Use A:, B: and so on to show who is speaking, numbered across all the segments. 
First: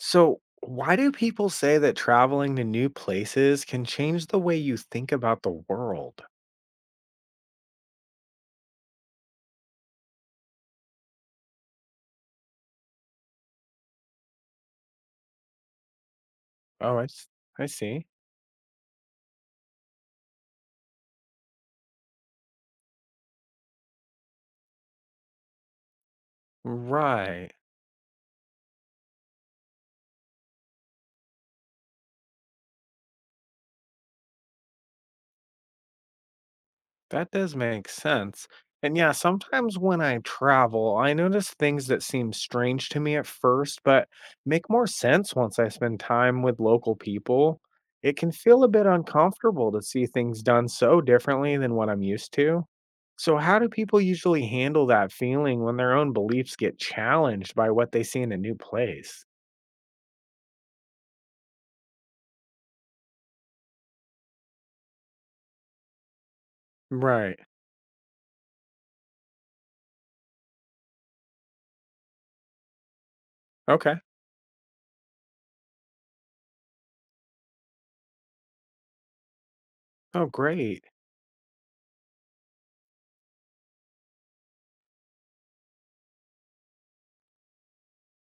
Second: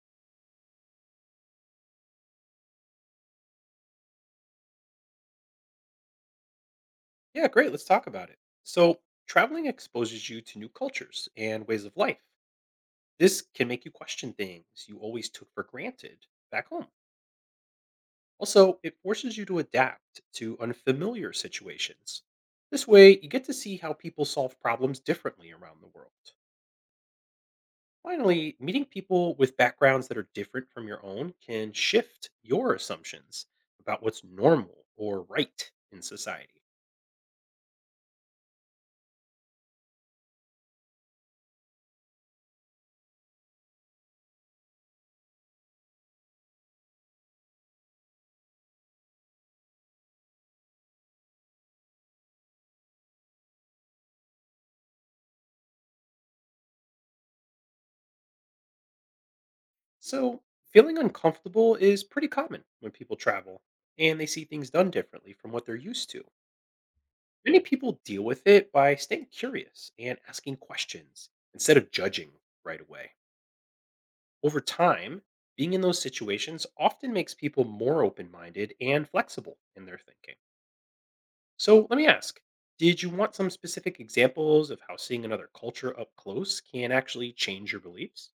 A: So, why do people say that traveling to new places can change the way you think about the world?
B: Yeah, great. Let's talk about it. So, traveling exposes you to new cultures and ways of life. This can make you question things you always took for granted back home.
A: Oh, I, s- I see.
B: Also, it forces you to adapt to unfamiliar situations. This way, you get to see how people solve problems differently around the world.
A: Right.
B: Finally, meeting people with backgrounds that are different from your own can shift your assumptions about what's normal or right in society.
A: That does make sense. And yeah, sometimes when I travel, I notice things that seem strange to me at first, but make more sense once I spend time with local people. It can feel a bit uncomfortable to see things done so differently than what I'm used to. So, how do people usually handle that feeling when their own beliefs get challenged by what they see in a new place?
B: So, feeling uncomfortable is pretty common when people travel and they see things done differently from what they're used to.
A: Right.
B: Many people deal with it by staying curious and asking questions instead of judging right away.
A: Okay.
B: Over time, being in those situations often makes people more open minded and flexible in their
A: Oh,
B: thinking.
A: great.
B: So, let me ask, did you want some specific examples of how seeing another culture up close can actually change your beliefs?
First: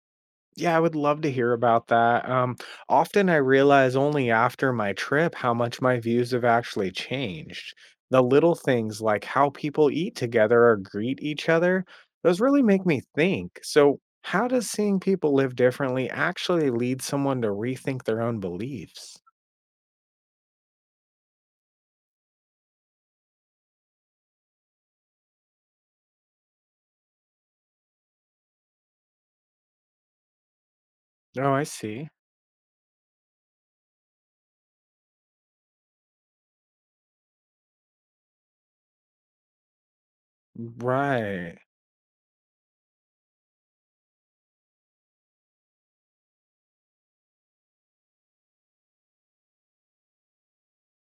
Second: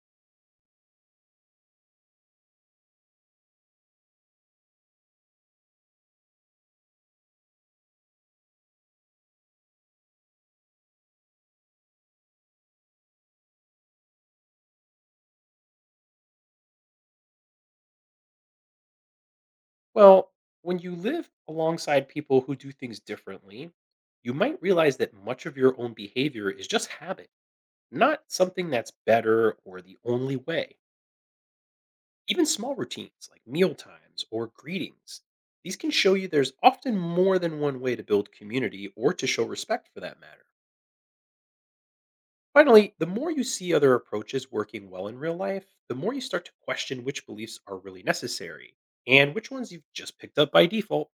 A: Yeah, I would love to hear about that. Often I realize only after my trip how much my views have actually changed. The little things like how people eat together or greet each other, those really make me think. So, how does seeing people live differently actually lead someone to rethink their own beliefs?
B: Well, when you live alongside people who do things differently, you might realize that much of your own behavior is just habit, not something that's better or the only way.
A: Oh, I see.
B: Even small routines like meal times or greetings, these can show you there's often more than one way to build community or to show respect for that matter.
A: Right.
B: Finally, the more you see other approaches working well in real life, the more you start to question which beliefs are really necessary and which ones you've just picked up by default.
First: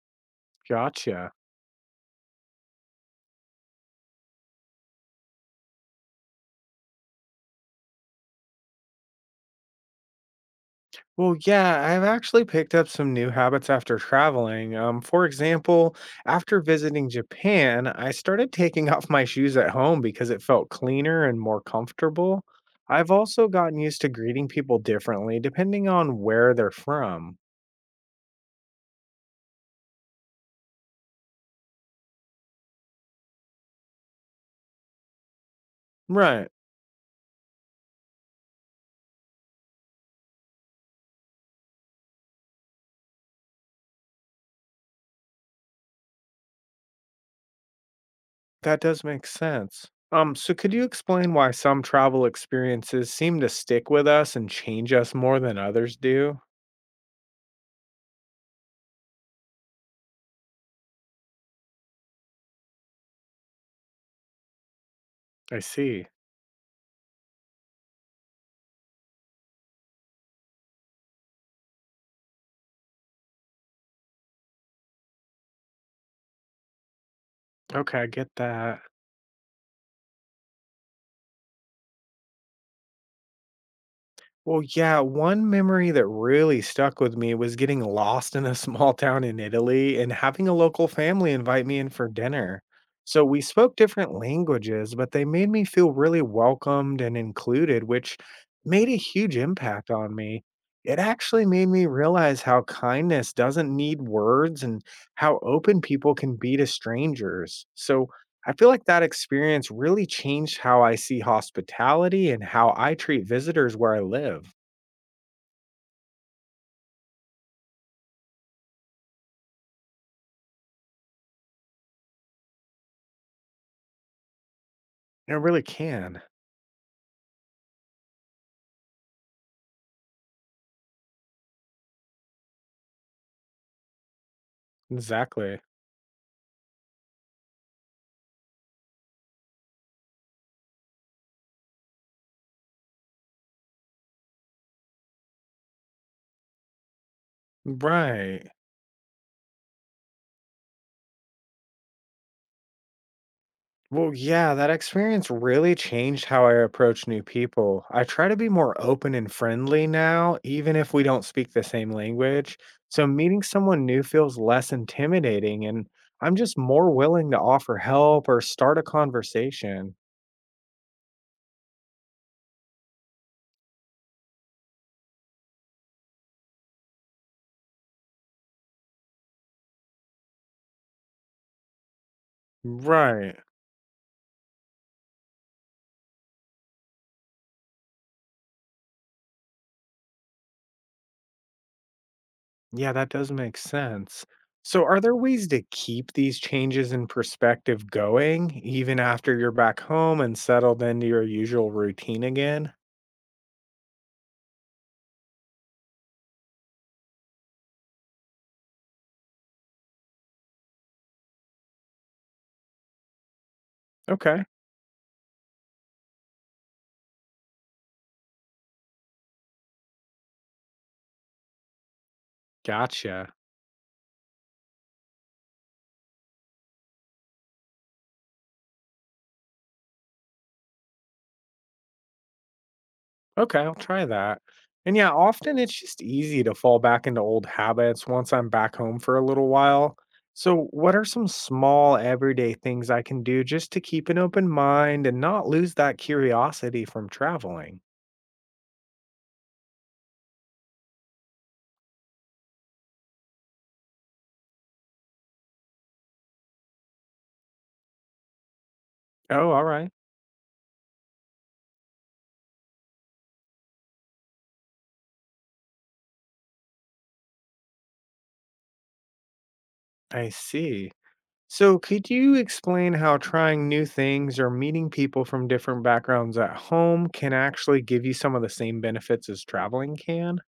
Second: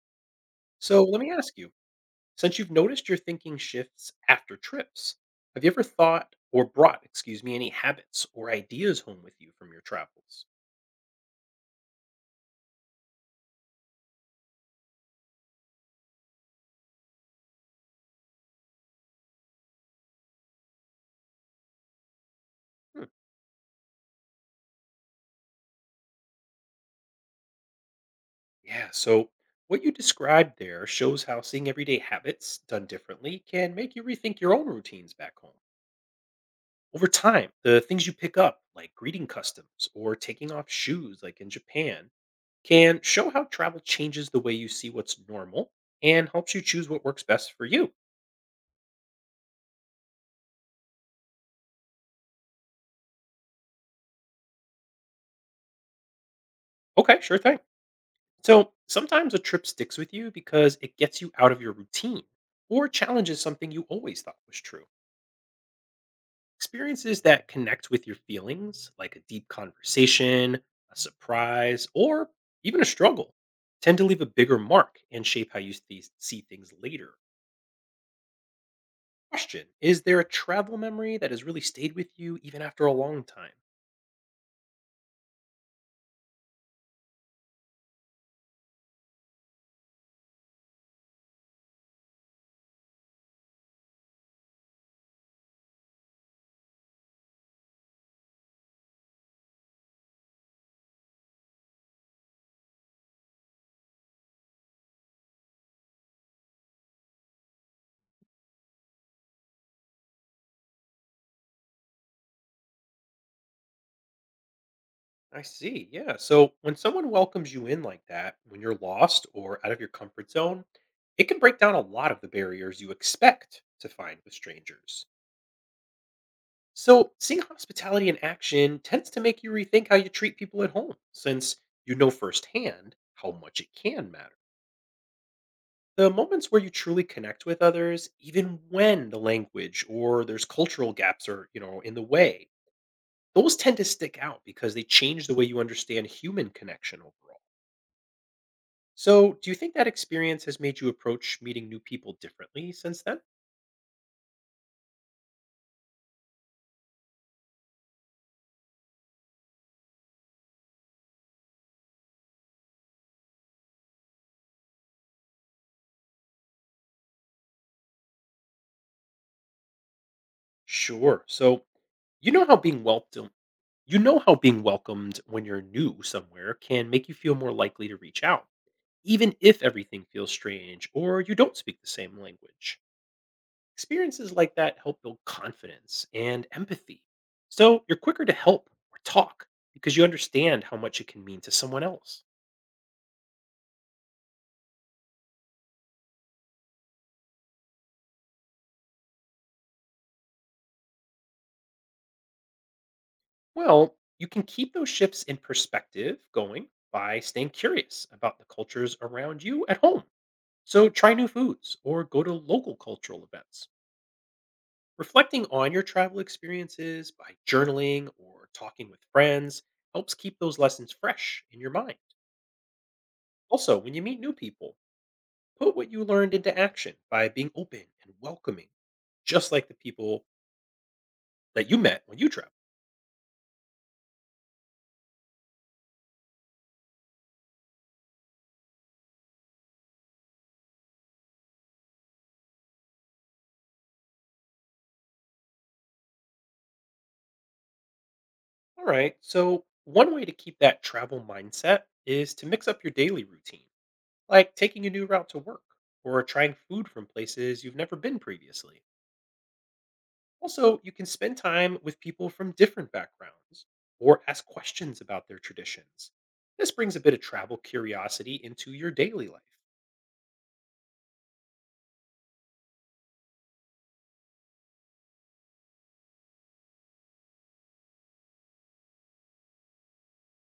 B: So let me
A: Gotcha.
B: ask you, since you've noticed your thinking shifts after trips, have you ever thought or brought, excuse me, any habits or ideas home with you from your travels?
A: Well, yeah, I've actually picked up some new habits after traveling. For example, after visiting Japan, I started taking off my shoes at home because it felt cleaner and more comfortable.
B: Hmm.
A: I've also gotten used to greeting people differently depending on where they're from.
B: Yeah, so what you described there shows how seeing everyday habits done differently can make you rethink your own routines back home.
A: Right,
B: Over time, the things you pick up, like greeting customs or taking off shoes, like in Japan, can show how travel changes the way you see what's normal and helps you choose what works best for you.
A: that does make sense. So could you explain why some travel experiences seem to stick with us and change us more than others do?
B: Okay, sure thing. So sometimes a trip sticks with you because it gets you out of your routine or challenges something you always thought was true.
A: I see.
B: Experiences that connect with your feelings, like a deep conversation, a surprise, or even a struggle, tend to leave a bigger mark and shape how you see things later.
A: Okay, I get that.
B: Question: is there a travel memory that has really stayed with you even after a long time?
A: Well, yeah, one memory that really stuck with me was getting lost in a small town in Italy and having a local family invite me in for dinner. So we spoke different languages, but they made me feel really welcomed and included, which made a huge impact on me. It actually made me realize how kindness doesn't need words and how open people can be to strangers. So, I feel like that experience really changed how I see hospitality and how I treat visitors where I live.
B: I see. Yeah. So when someone welcomes you in like that, when you're lost or out of your comfort zone, it can break down a lot of the barriers you expect to find with strangers.
A: It really can.
B: So seeing hospitality in action tends to make you rethink how you treat people at home, since you know firsthand how much it can matter.
A: Exactly.
B: The moments where you truly connect with others, even when the language or there's cultural gaps are, you know, in the way, those tend to stick out because they change the way you understand human connection overall.
A: Right.
B: So, do you think that experience has made you approach meeting new people differently since then?
A: Well, yeah, that experience really changed how I approach new people. I try to be more open and friendly now, even if we don't speak the same language. So meeting someone new feels less intimidating, and I'm just more willing to offer help or start a conversation.
B: Sure. So, you know how being welcomed you know how being welcomed when you're new somewhere can make you feel more likely to reach out, even if everything feels strange or you don't speak the same language.
A: Right.
B: Experiences like that help build confidence and empathy. So, you're quicker to help or talk because you understand how much it can mean to someone else.
A: Yeah, that does make sense. So, are there ways to keep these changes in perspective going even after you're back home and settled into your usual routine again?
B: Well, you can keep those shifts in perspective going by staying curious about the cultures around you at home. So try new foods or go to local cultural events.
A: Okay,
B: Reflecting on your travel experiences by journaling or talking with friends helps keep those lessons fresh in your mind.
A: gotcha.
B: Also, when you meet new people, put what you learned into action by being open and welcoming, just like the people that you met when you traveled.
A: Okay, I'll try that. And yeah, often it's just easy to fall back into old habits once I'm back home for a little while. So, what are some small everyday things I can do just to keep an open mind and not lose that curiosity from traveling?
B: All right, so one way to keep that travel mindset is to mix up your daily routine like taking a new route to work or trying food from places you've never been previously.
A: Oh, all right.
B: Also, you can spend time with people from different backgrounds or ask questions about their traditions. This brings a bit of travel curiosity into your daily life.
A: I see. So, could you explain how trying new things or meeting people from different backgrounds at home can actually give you some of the same benefits as traveling can?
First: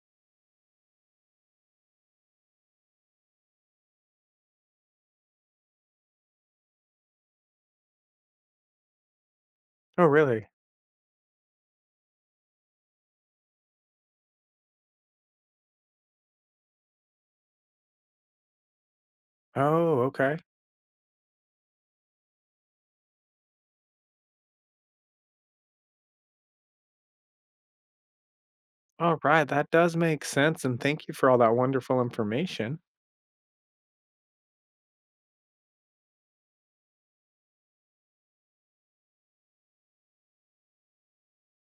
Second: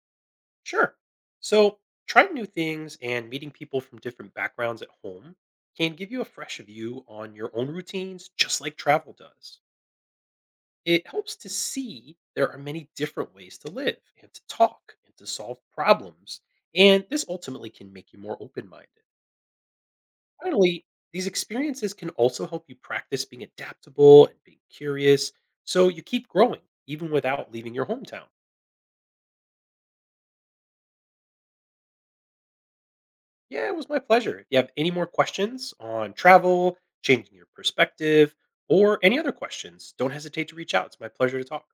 B: Sure. So, trying new things and meeting people from different backgrounds at home can give you a fresh view on your own routines, just like travel does.
A: Oh, really?
B: It helps to see there are many different ways to live and to talk and to solve problems, and this ultimately can make you more open minded.
A: Oh, okay.
B: Finally, these experiences can also help you practice being adaptable and being curious so you keep growing even without leaving your hometown.
A: All right. That does make sense. And thank you for all that wonderful information.
B: Yeah, it was my pleasure. If you have any more questions on travel, changing your perspective, or any other questions, don't hesitate to reach out. It's my pleasure to talk.